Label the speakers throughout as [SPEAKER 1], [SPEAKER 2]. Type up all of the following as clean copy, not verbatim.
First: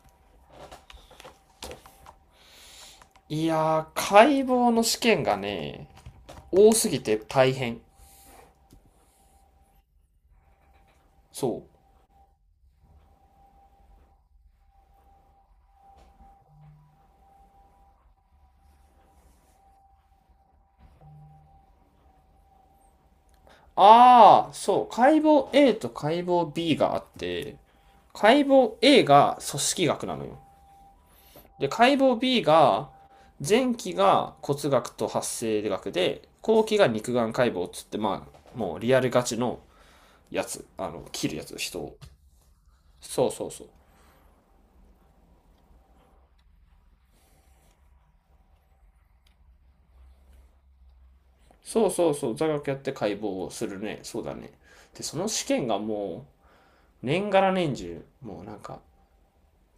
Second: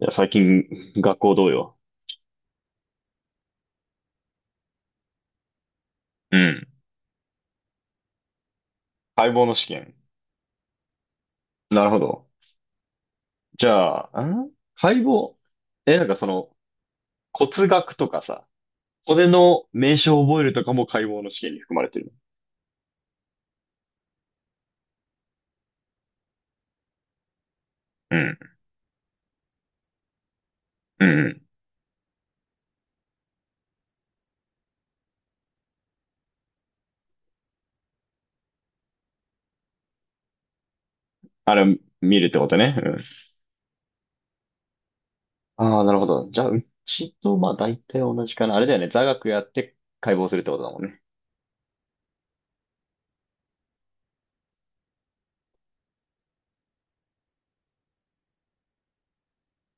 [SPEAKER 1] いや、最近、学校どうよ。
[SPEAKER 2] いやー、解剖の試験がね、
[SPEAKER 1] うん。
[SPEAKER 2] 多すぎて大変。
[SPEAKER 1] 解剖の試験。
[SPEAKER 2] そう。
[SPEAKER 1] なるほど。じゃあ、解剖。え、なんかその、骨学とかさ、骨の名称を覚えるとかも解剖の試験に含まれてる
[SPEAKER 2] ああ、そう。解剖 A と解剖 B があって、
[SPEAKER 1] の。う
[SPEAKER 2] 解
[SPEAKER 1] ん。
[SPEAKER 2] 剖 A が組織学なのよ。
[SPEAKER 1] うんうん。
[SPEAKER 2] で、解剖 B が、前期が骨学と発生学で、後期が肉眼解剖っつって、まあ、もうリアルガチのやつ。あの、切るや
[SPEAKER 1] あ
[SPEAKER 2] つ、
[SPEAKER 1] れ、
[SPEAKER 2] 人を。
[SPEAKER 1] 見るってことね。うん。
[SPEAKER 2] そうそうそう。
[SPEAKER 1] ああ、なるほど。じゃあ、うちと、まあ、大体同じかな。あれだよね。座学やって解剖するってことだもんね。
[SPEAKER 2] そうそうそう、座学やって解剖をするね。そうだね。で、その試験がもう、年がら年中、もうなんか、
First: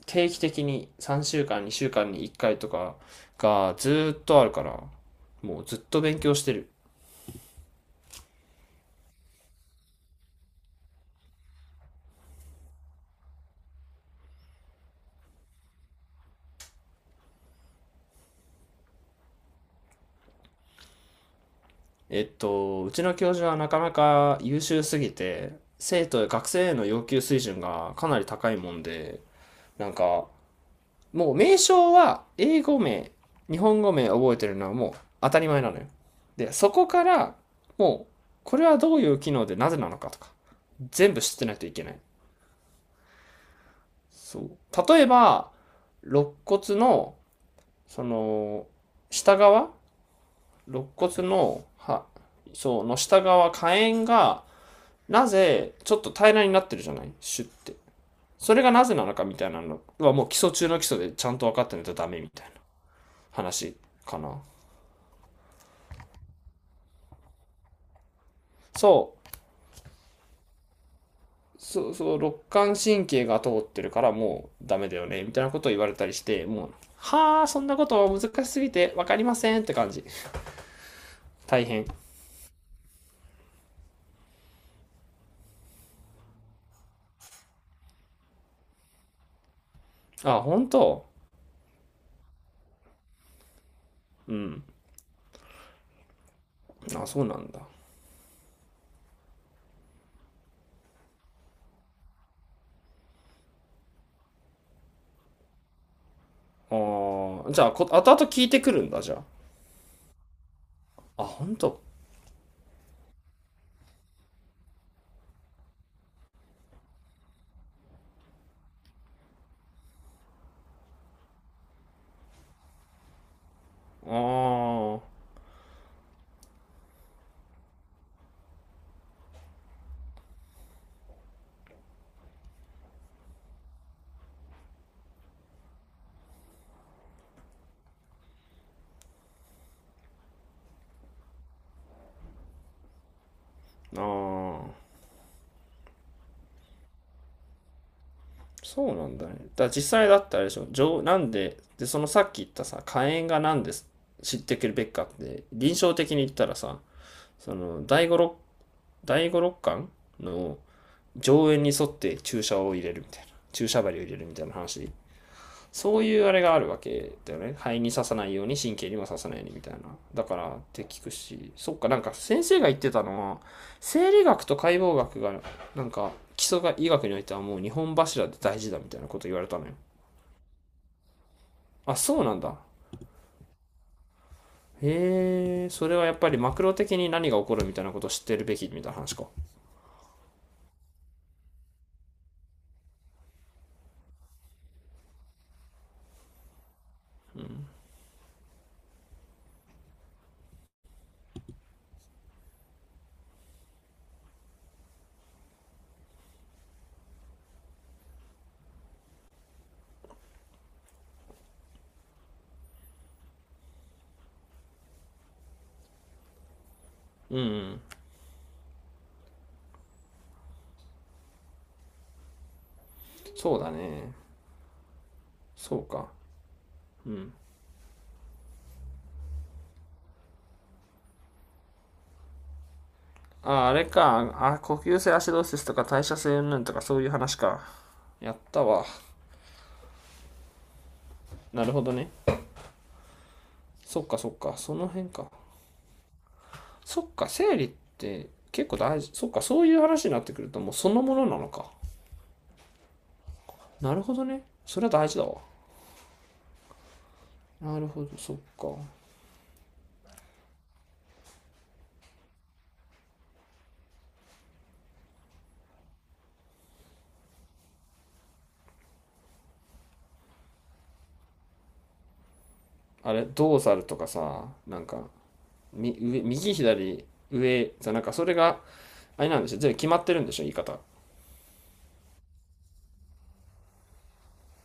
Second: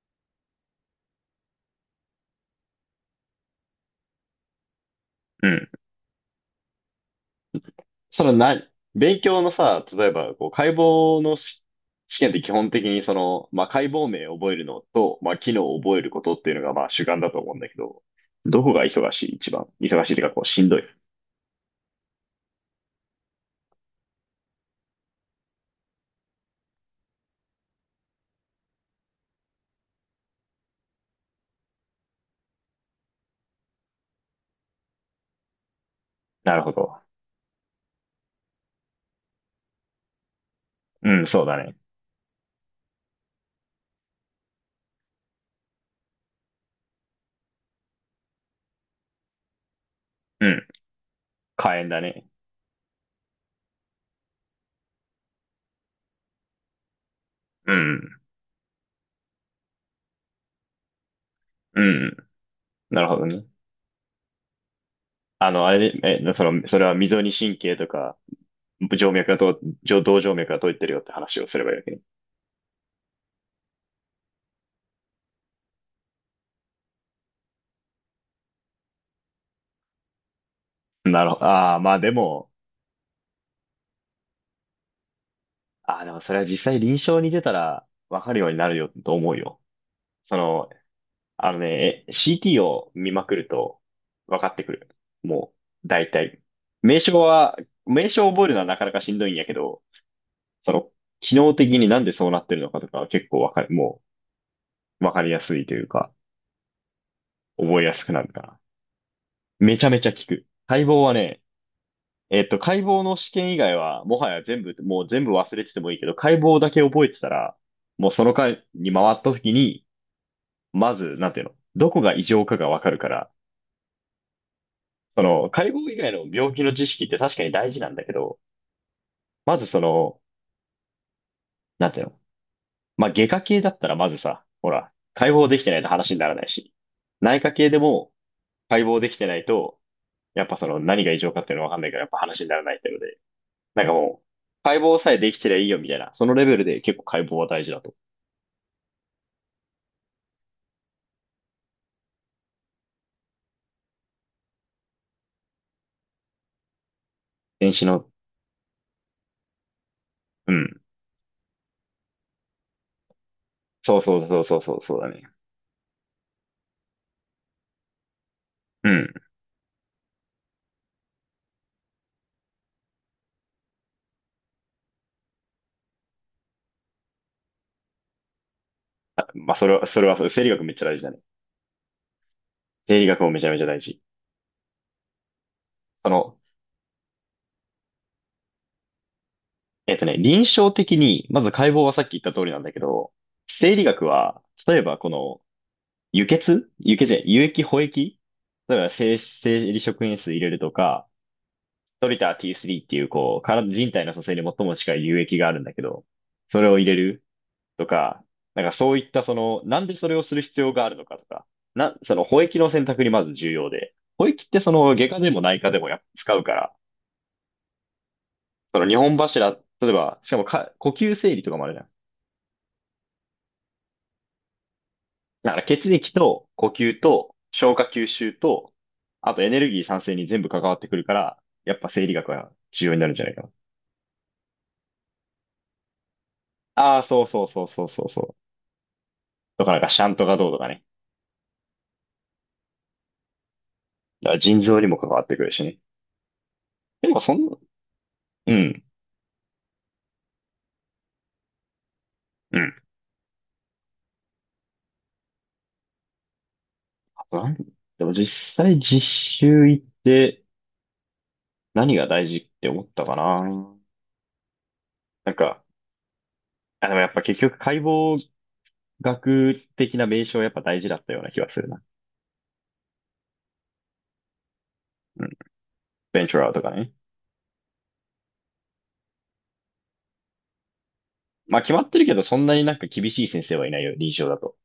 [SPEAKER 2] 定期的に3週間、2週間に1回とかがずっとあるから、
[SPEAKER 1] う
[SPEAKER 2] もう
[SPEAKER 1] ん
[SPEAKER 2] ずっと勉強してる。
[SPEAKER 1] そのな、勉強のさ、例えば、こう、解剖のし試験って基本的にその、まあ、解剖名を覚えるのと、まあ、機能を覚えることっていうのが、まあ、主眼だと思うんだけど、どこが忙しい一番。忙しいっていうか、こう、しんどい。
[SPEAKER 2] うちの教授はなかなか優秀すぎて、学生への要求水準がかなり高いもんで、なんか、もう名称は英語名、日本語名覚えてるのはもう当たり前なのよ。で、
[SPEAKER 1] なる
[SPEAKER 2] そ
[SPEAKER 1] ほ
[SPEAKER 2] こ
[SPEAKER 1] ど。
[SPEAKER 2] から、もう、これはどういう機能でなぜなのかとか、全部
[SPEAKER 1] うん、
[SPEAKER 2] 知っ
[SPEAKER 1] そ
[SPEAKER 2] て
[SPEAKER 1] う
[SPEAKER 2] な
[SPEAKER 1] だ
[SPEAKER 2] いとい
[SPEAKER 1] ね。
[SPEAKER 2] けない。そう。例えば、肋骨の、その、下側、
[SPEAKER 1] うん、
[SPEAKER 2] 肋骨の、
[SPEAKER 1] 火炎だ
[SPEAKER 2] は、
[SPEAKER 1] ね。
[SPEAKER 2] そう、の下側、下縁が、なぜ、ちょっと平らになってるじゃないシュっ
[SPEAKER 1] う
[SPEAKER 2] て。
[SPEAKER 1] ん、
[SPEAKER 2] それがなぜなのかみたいなのは、もう基礎中の基礎でちゃんと分かって
[SPEAKER 1] う
[SPEAKER 2] ないとダ
[SPEAKER 1] ん、
[SPEAKER 2] メみたいな
[SPEAKER 1] なるほどね。
[SPEAKER 2] 話かな。
[SPEAKER 1] あの、あれで、え、その、それは溝に神経とか、静
[SPEAKER 2] そう。
[SPEAKER 1] 脈がと、上動静脈が通ってるよって話をすればいいわ
[SPEAKER 2] そ
[SPEAKER 1] け
[SPEAKER 2] う
[SPEAKER 1] ね。
[SPEAKER 2] そう、肋間神経が通ってるからもうダメだよね、みたいなことを言われたりして、もう、はあ、そんなことは難しすぎて分かりませんって感じ。
[SPEAKER 1] なるほど。
[SPEAKER 2] 大
[SPEAKER 1] ああ、
[SPEAKER 2] 変。
[SPEAKER 1] まあでも、ああ、でもそれは実際臨床に出たらわかるようになるよと思うよ。そ
[SPEAKER 2] あ、本
[SPEAKER 1] の、
[SPEAKER 2] 当。
[SPEAKER 1] CT を見まくると
[SPEAKER 2] う
[SPEAKER 1] 分かっ
[SPEAKER 2] ん。
[SPEAKER 1] てくる。もう、大体。名
[SPEAKER 2] あ、
[SPEAKER 1] 称
[SPEAKER 2] そうなん
[SPEAKER 1] は、
[SPEAKER 2] だ。あ
[SPEAKER 1] 名称を覚えるのはなかなかしんどいんやけど、その、機能的になんでそうなってるのかとかは結構わかる、もう、わかりやすいというか、
[SPEAKER 2] あ、じゃあ、
[SPEAKER 1] 覚え
[SPEAKER 2] 後
[SPEAKER 1] や
[SPEAKER 2] 々
[SPEAKER 1] すくなるか
[SPEAKER 2] 聞い
[SPEAKER 1] ら。
[SPEAKER 2] てくるんだ、じゃ
[SPEAKER 1] めちゃめちゃ効く。解剖
[SPEAKER 2] あ。
[SPEAKER 1] は
[SPEAKER 2] あ、
[SPEAKER 1] ね、
[SPEAKER 2] ほんと。
[SPEAKER 1] 解剖の試験以外は、もはや全部、もう全部忘れててもいいけど、解剖だけ覚えてたら、もうその回に回った時に、まず、なんていうの、どこが異常かがわかるから、
[SPEAKER 2] あ
[SPEAKER 1] その、解剖以外の病気の知識って確かに大事なんだけど、まずその、なんていうの、まあ、外科系だったらまずさ、ほら、解剖できてないと話にならないし、内科系でも解剖できてないと、やっぱその何が異常かっていうのわかんないからやっぱ話にならないっていうので、なんか
[SPEAKER 2] あ、
[SPEAKER 1] もう、
[SPEAKER 2] あ
[SPEAKER 1] 解
[SPEAKER 2] あ、
[SPEAKER 1] 剖さえできてりゃいいよみたいな、そのレベルで結構解剖は大事だと。
[SPEAKER 2] そうなんだね。だから実際だったらあれでしょ、上、なんで、で、そのさっき言ったさ、火炎がなんで知ってくるべきかって、臨床的に言ったらさ、そ
[SPEAKER 1] 電子
[SPEAKER 2] の、
[SPEAKER 1] の、
[SPEAKER 2] 第五六巻
[SPEAKER 1] う
[SPEAKER 2] の
[SPEAKER 1] ん。
[SPEAKER 2] 上縁に沿って注射を入れるみたいな、注射
[SPEAKER 1] そ
[SPEAKER 2] 針を
[SPEAKER 1] う
[SPEAKER 2] 入れ
[SPEAKER 1] そ
[SPEAKER 2] る
[SPEAKER 1] う
[SPEAKER 2] み
[SPEAKER 1] そ
[SPEAKER 2] た
[SPEAKER 1] う
[SPEAKER 2] いな
[SPEAKER 1] そうそう
[SPEAKER 2] 話、
[SPEAKER 1] そうだね。
[SPEAKER 2] そういうあれがあるわけだよね。肺に刺さないように、神
[SPEAKER 1] う
[SPEAKER 2] 経にも
[SPEAKER 1] ん。
[SPEAKER 2] 刺さないようにみたいな。だからって聞くし、そっか、なんか先生が言ってたのは、生理学と解剖学が、なんか基礎が医学においてはもう日本柱で大事だみたいなこと言われ
[SPEAKER 1] まあ、
[SPEAKER 2] た
[SPEAKER 1] そ
[SPEAKER 2] のよ。
[SPEAKER 1] れは、それは、生理学めっちゃ大事だね。
[SPEAKER 2] あ、そうなんだ。
[SPEAKER 1] 生理学もめちゃめちゃ大事。
[SPEAKER 2] へえ、それは
[SPEAKER 1] そ
[SPEAKER 2] やっぱ
[SPEAKER 1] の、
[SPEAKER 2] りマクロ的に何が起こるみたいなことを知ってるべきみたいな話か。
[SPEAKER 1] 臨床的に、まず解剖はさっき言った通りなんだけど、生理学は、例えばこの、輸血輸血じゃない、輸液、補液例えば生理食塩水入れるとか、トリター T3 っていう、こう、人体の組成に最も近い輸液があるんだけど、それを入れるとか、なんかそういったその、なんでそれをする必要があるのかとか、その補液の選択にまず重要で、補液ってその、外科でも内科でもやっぱ使うから、
[SPEAKER 2] うん、うん、
[SPEAKER 1] その日本柱、例えば、しかもか、呼吸整理とかもあるじゃん
[SPEAKER 2] そうだね。
[SPEAKER 1] だから
[SPEAKER 2] そう
[SPEAKER 1] 血
[SPEAKER 2] か。
[SPEAKER 1] 液と呼吸
[SPEAKER 2] うん。
[SPEAKER 1] と消化吸収と、あとエネルギー産生に全部関わってくるから、やっぱ生理学は重要になるんじゃないかな。
[SPEAKER 2] あ、あれか。あ、呼吸性アシドーシスとか代謝性云々とかそ
[SPEAKER 1] ああ、
[SPEAKER 2] ういう
[SPEAKER 1] そう
[SPEAKER 2] 話
[SPEAKER 1] そう
[SPEAKER 2] か。
[SPEAKER 1] そうそうそうそ
[SPEAKER 2] や
[SPEAKER 1] う。
[SPEAKER 2] ったわ。
[SPEAKER 1] とかなんかシャントがどうとかね。
[SPEAKER 2] なるほどね。そっかそ
[SPEAKER 1] だか
[SPEAKER 2] っ
[SPEAKER 1] ら
[SPEAKER 2] か、
[SPEAKER 1] 腎
[SPEAKER 2] そ
[SPEAKER 1] 臓に
[SPEAKER 2] の
[SPEAKER 1] も関
[SPEAKER 2] 辺
[SPEAKER 1] わっ
[SPEAKER 2] か。
[SPEAKER 1] てくるしね。
[SPEAKER 2] そっ
[SPEAKER 1] でも
[SPEAKER 2] か、
[SPEAKER 1] そんな、
[SPEAKER 2] 生理って
[SPEAKER 1] う
[SPEAKER 2] 結構
[SPEAKER 1] ん、
[SPEAKER 2] 大事。そっか、そういう話になってくるともうそのものなのか。
[SPEAKER 1] うん。
[SPEAKER 2] なるほどね。それは大事だわ。
[SPEAKER 1] あと何
[SPEAKER 2] なるほ
[SPEAKER 1] で
[SPEAKER 2] ど、
[SPEAKER 1] も
[SPEAKER 2] そっ
[SPEAKER 1] 実
[SPEAKER 2] か。
[SPEAKER 1] 際実習行って何が大事って思ったかな。なんか、あ、でもやっぱ結局解剖学的な名称やっぱ大事だったような気がするな。
[SPEAKER 2] あれ、ドーサルとかさ、なんか、
[SPEAKER 1] うん。
[SPEAKER 2] み上
[SPEAKER 1] ベンチュラー
[SPEAKER 2] 右
[SPEAKER 1] とかね。
[SPEAKER 2] 左上さ、なんかそれが、あれなんでしょ、全部決まってるんでしょ、言い方。
[SPEAKER 1] まあ決まってるけど、そんなになんか厳しい先生はいないよ、臨床だと。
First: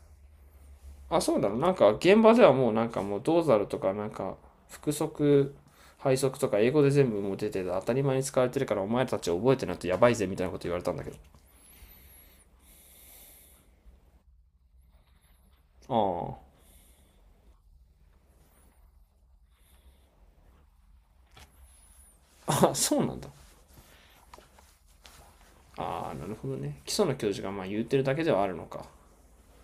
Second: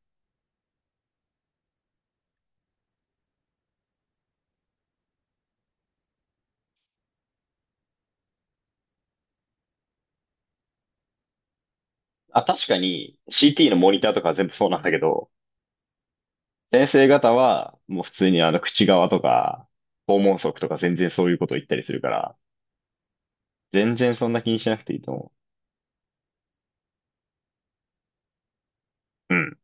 [SPEAKER 2] あ、そうだろ、なんか現場ではもうなんかもうドーサルとかなんか、複足、配足とか英語で全部もう出てて当たり前に使われてるからお前たち覚えてないとやばいぜみたいなこと言われたんだけ
[SPEAKER 1] あ、確かに CT のモニターとかは全部そうなんだけど、
[SPEAKER 2] ど。
[SPEAKER 1] 先生方はもう普通にあの口側とか、訪問則とか全然そういうことを言ったりするから、
[SPEAKER 2] ああ、あ、そうなんだ。
[SPEAKER 1] 全然そんな気にしなくていいと思
[SPEAKER 2] ああ、なるほどね。基礎の教授がまあ言ってるだけではあるのか。
[SPEAKER 1] う。うん。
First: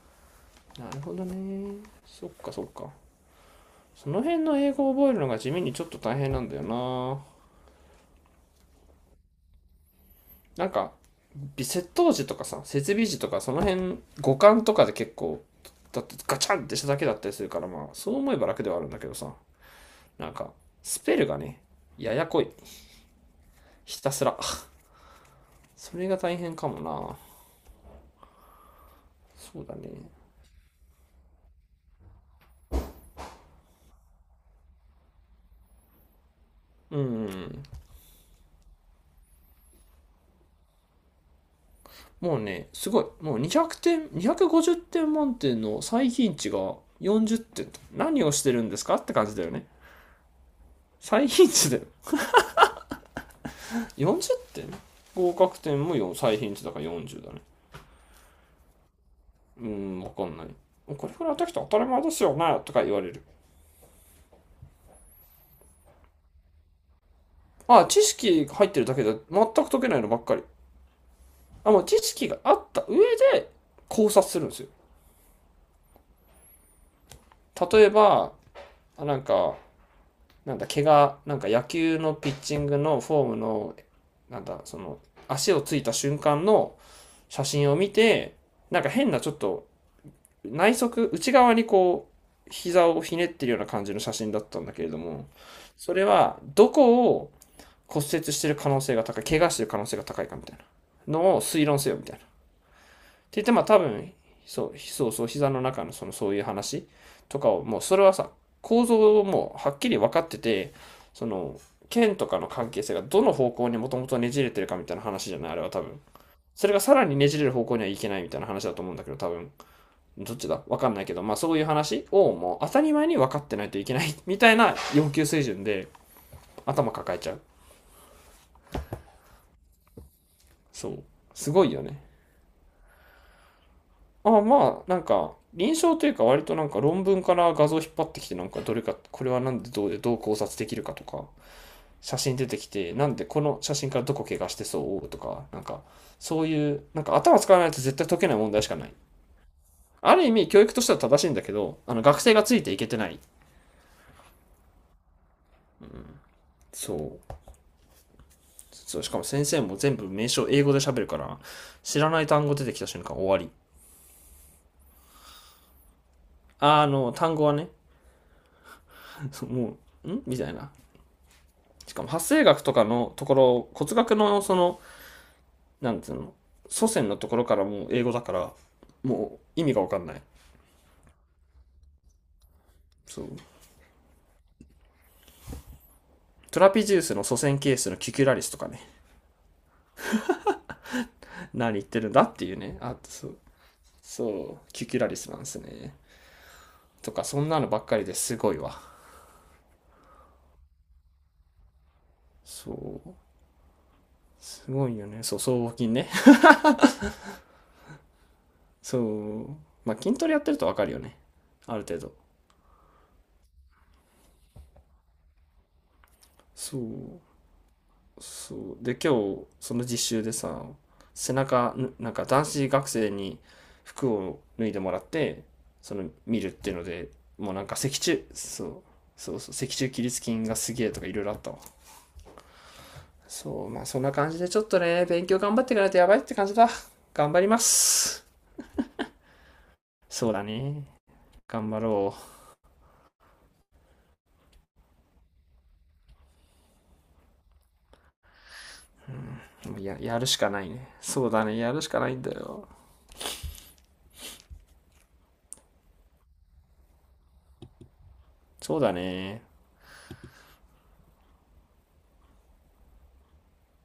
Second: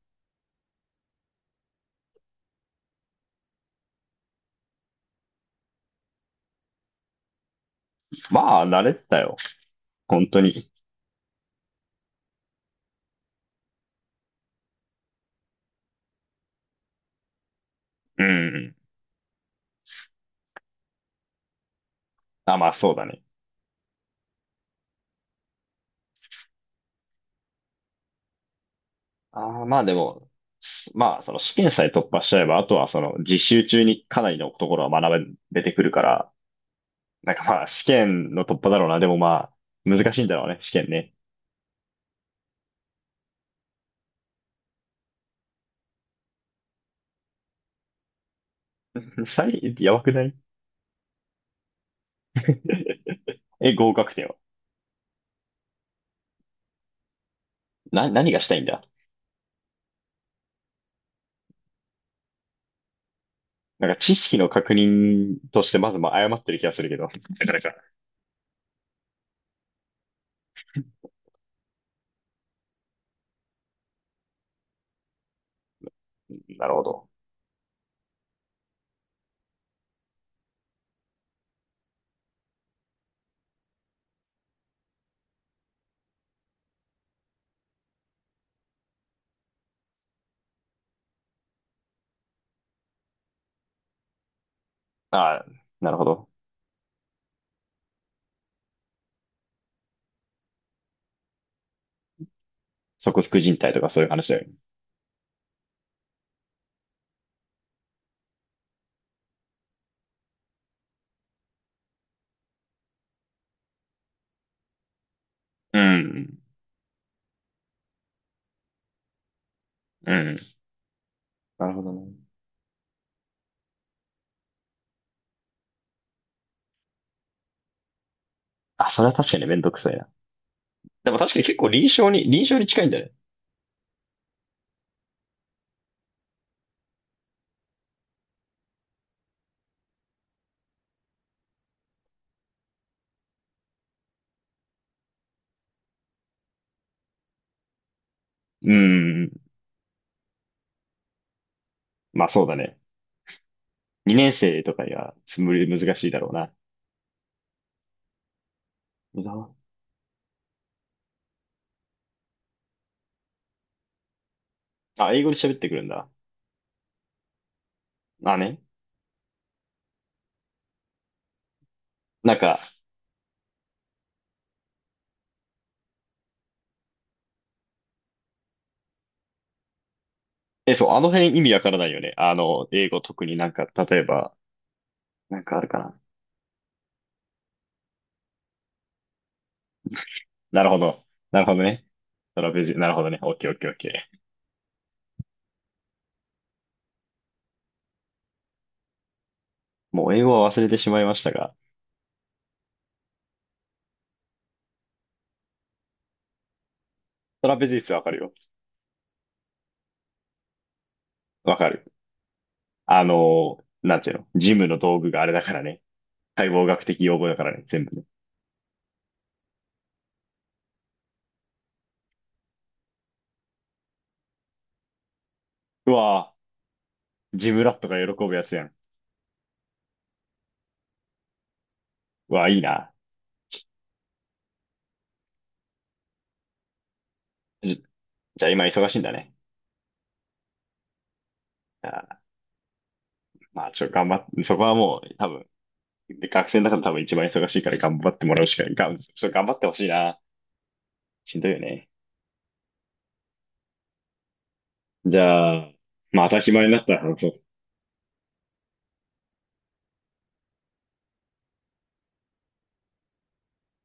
[SPEAKER 2] なるほどね。そっかそっか。その辺の英語を覚えるのが地味にちょっと大変なんだよな。
[SPEAKER 1] まあ、慣れてたよ。本当
[SPEAKER 2] な
[SPEAKER 1] に。
[SPEAKER 2] んか、微窃盗時とかさ、設備時とか、その辺、五感とかで結構、だってガチャンってしただけだったりするから、まあ、そう
[SPEAKER 1] う
[SPEAKER 2] 思えば楽で
[SPEAKER 1] ん。
[SPEAKER 2] はあるんだけどさ、なんか、スペルがね、ややこい。
[SPEAKER 1] あ、まあそうだね。
[SPEAKER 2] ひたすら。それが大変かもな。
[SPEAKER 1] あ
[SPEAKER 2] そ
[SPEAKER 1] あ、
[SPEAKER 2] うだ
[SPEAKER 1] まあ
[SPEAKER 2] ね。
[SPEAKER 1] でも、まあその試験さえ突破しちゃえば、あとはその実習中にかなりのところは学べてくるから、
[SPEAKER 2] う
[SPEAKER 1] なんかま
[SPEAKER 2] ん。
[SPEAKER 1] あ試験の突破だろうな。でもまあ、難しいんだろうね、試験ね。
[SPEAKER 2] もうね、すごい。もう200点、250点満点の最貧値が40点と。何をしてるんですかって感じだ
[SPEAKER 1] サ
[SPEAKER 2] よね。
[SPEAKER 1] イ、やばくない
[SPEAKER 2] 最貧値だよ。
[SPEAKER 1] え、合格点は。
[SPEAKER 2] 40点、合格点も4最貧値だから40だね。
[SPEAKER 1] な、何がしたいんだ
[SPEAKER 2] うーん、わかんない。これくらいできたら当たり前ですよねとか言われる。
[SPEAKER 1] なんか知識の確認としてまずまあ誤ってる気がするけど。なかなか。
[SPEAKER 2] ああ、知識入ってるだけで全く解けないのばっかり。あ、もう知識があった上で考察するんですよ。
[SPEAKER 1] なるほど。
[SPEAKER 2] 例えば、あなんか、なんだ、怪我、なんか野球のピッチングのフォームのなんだ、その、足をついた瞬間の写真を見て、なんか変なちょっと内側にこう、膝をひねってるような感じの写真だったんだけれども、
[SPEAKER 1] ああ、な
[SPEAKER 2] そ
[SPEAKER 1] る
[SPEAKER 2] れ
[SPEAKER 1] ほど。
[SPEAKER 2] はどこを骨折してる可能性が高い、怪我してる可能性が高いかみたいなのを推論せよみたいな。って
[SPEAKER 1] 側副
[SPEAKER 2] 言って、
[SPEAKER 1] 人
[SPEAKER 2] まあ
[SPEAKER 1] 体
[SPEAKER 2] 多
[SPEAKER 1] とかそういう
[SPEAKER 2] 分、
[SPEAKER 1] 話だよね。
[SPEAKER 2] そう、膝の中のそのそういう話とかを、もうそれはさ、構造をもうはっきり分かってて、その、剣とかの関係性がどの方向にもともとねじれてるかみたいな話じゃないあれは
[SPEAKER 1] う
[SPEAKER 2] 多分。
[SPEAKER 1] ん。
[SPEAKER 2] それがさらにねじれる方向にはいけないみたいな話だと思うんだけど、多分。
[SPEAKER 1] う
[SPEAKER 2] どっち
[SPEAKER 1] ん。
[SPEAKER 2] だわかんないけど、まあそういう
[SPEAKER 1] なるほど
[SPEAKER 2] 話
[SPEAKER 1] ね。
[SPEAKER 2] をもう当たり前に分かってないといけないみたいな要求水準で頭抱えちゃう。
[SPEAKER 1] あ、それは確かにめんどくさいな。
[SPEAKER 2] そう。
[SPEAKER 1] でも確かに
[SPEAKER 2] す
[SPEAKER 1] 結
[SPEAKER 2] ご
[SPEAKER 1] 構
[SPEAKER 2] いよね。
[SPEAKER 1] 臨床に近いんだね。
[SPEAKER 2] ああまあ、なんか、臨床というか割となんか論文から画像引っ張ってきてなんかどれか、これはなんでどうでどう考察できるかとか、写真出てきて、なんでこの写真からどこ怪我してそうとか、なんか、そういう、なんか頭使わないと絶対解けない問題し
[SPEAKER 1] う
[SPEAKER 2] かない。
[SPEAKER 1] ん。
[SPEAKER 2] ある意味教育としては正しいんだけど、あの学
[SPEAKER 1] まあ
[SPEAKER 2] 生が
[SPEAKER 1] そうだ
[SPEAKER 2] ついてい
[SPEAKER 1] ね。
[SPEAKER 2] けてない。
[SPEAKER 1] 2年生とかにはつむり難しいだろうな。
[SPEAKER 2] そうそう、しか
[SPEAKER 1] 無
[SPEAKER 2] も
[SPEAKER 1] 駄
[SPEAKER 2] 先
[SPEAKER 1] は
[SPEAKER 2] 生も全部名称英語で喋るから、知らない単語出てきた瞬間終わり。
[SPEAKER 1] あ、英語で喋ってくるんだ。
[SPEAKER 2] あの単語はね。
[SPEAKER 1] まあね。
[SPEAKER 2] もうんみたいな。しかも発
[SPEAKER 1] なん
[SPEAKER 2] 生
[SPEAKER 1] か、
[SPEAKER 2] 学とかのところ、骨学のそのなんていうの、祖先のところからもう英語だから、もう意味が分かんない。
[SPEAKER 1] え、そう、あの辺意味わからないよね。あの、英語
[SPEAKER 2] そ
[SPEAKER 1] 特
[SPEAKER 2] う
[SPEAKER 1] になんか、例えば、なんかあるかな。
[SPEAKER 2] トラピジウスの祖先ケースのキュキュラリスとかね。
[SPEAKER 1] なるほど。なる ほど
[SPEAKER 2] 何言
[SPEAKER 1] ね。
[SPEAKER 2] ってるんだっ
[SPEAKER 1] ト
[SPEAKER 2] て
[SPEAKER 1] ラ
[SPEAKER 2] いう
[SPEAKER 1] ペジ、
[SPEAKER 2] ね。
[SPEAKER 1] なる
[SPEAKER 2] あ
[SPEAKER 1] ほどね。
[SPEAKER 2] そ
[SPEAKER 1] オッ
[SPEAKER 2] う、
[SPEAKER 1] ケーオッケーオッケ
[SPEAKER 2] そうキュキュラリスなんですねとかそんなのばっかりですごいわ。
[SPEAKER 1] ー。もう英語は忘れてしまいましたが、
[SPEAKER 2] そうすごいよね。そう僧帽筋ね。
[SPEAKER 1] トラペジウスわかるよ。
[SPEAKER 2] そうまあ筋トレやってると分かるよね、
[SPEAKER 1] わか
[SPEAKER 2] ある
[SPEAKER 1] る。
[SPEAKER 2] 程度。
[SPEAKER 1] あの、なんていうの。ジムの道具があれだからね。解剖
[SPEAKER 2] そ
[SPEAKER 1] 学的用
[SPEAKER 2] う
[SPEAKER 1] 語だからね。全部ね。
[SPEAKER 2] そう、で今日その実習でさ、背中なんか男子学生に服を脱いでもらって
[SPEAKER 1] う
[SPEAKER 2] その
[SPEAKER 1] わ
[SPEAKER 2] 見るっていうので、
[SPEAKER 1] ぁ、ジ
[SPEAKER 2] もうな
[SPEAKER 1] ム
[SPEAKER 2] ん
[SPEAKER 1] ラ
[SPEAKER 2] か
[SPEAKER 1] ット
[SPEAKER 2] 脊
[SPEAKER 1] が
[SPEAKER 2] 柱、
[SPEAKER 1] 喜ぶやつや
[SPEAKER 2] そ
[SPEAKER 1] ん。
[SPEAKER 2] うそうそう、脊柱起立筋がすげえとかいろいろあったわ。
[SPEAKER 1] うわぁ、いいな。
[SPEAKER 2] そうまあそんな感じでちょっとね、勉強頑張っていかないとやばいって感じだ。頑張りま
[SPEAKER 1] じ、
[SPEAKER 2] す。
[SPEAKER 1] じゃあ今忙しいんだね。
[SPEAKER 2] そうだね、頑張
[SPEAKER 1] あ
[SPEAKER 2] ろ
[SPEAKER 1] ー、まあ、ちょ、頑張って、そこはもう、多分、で、学生の中で多分一番忙しいから頑張ってもらうしか、がん、ちょっと頑張ってほ
[SPEAKER 2] う。う
[SPEAKER 1] しい
[SPEAKER 2] や、
[SPEAKER 1] な。
[SPEAKER 2] やるしかないね。そう
[SPEAKER 1] しん
[SPEAKER 2] だ
[SPEAKER 1] どい
[SPEAKER 2] ね、
[SPEAKER 1] よ
[SPEAKER 2] やるし
[SPEAKER 1] ね。
[SPEAKER 2] かないんだよ。
[SPEAKER 1] じゃあ、まあ、当たり前になったら話そう。
[SPEAKER 2] そうだね。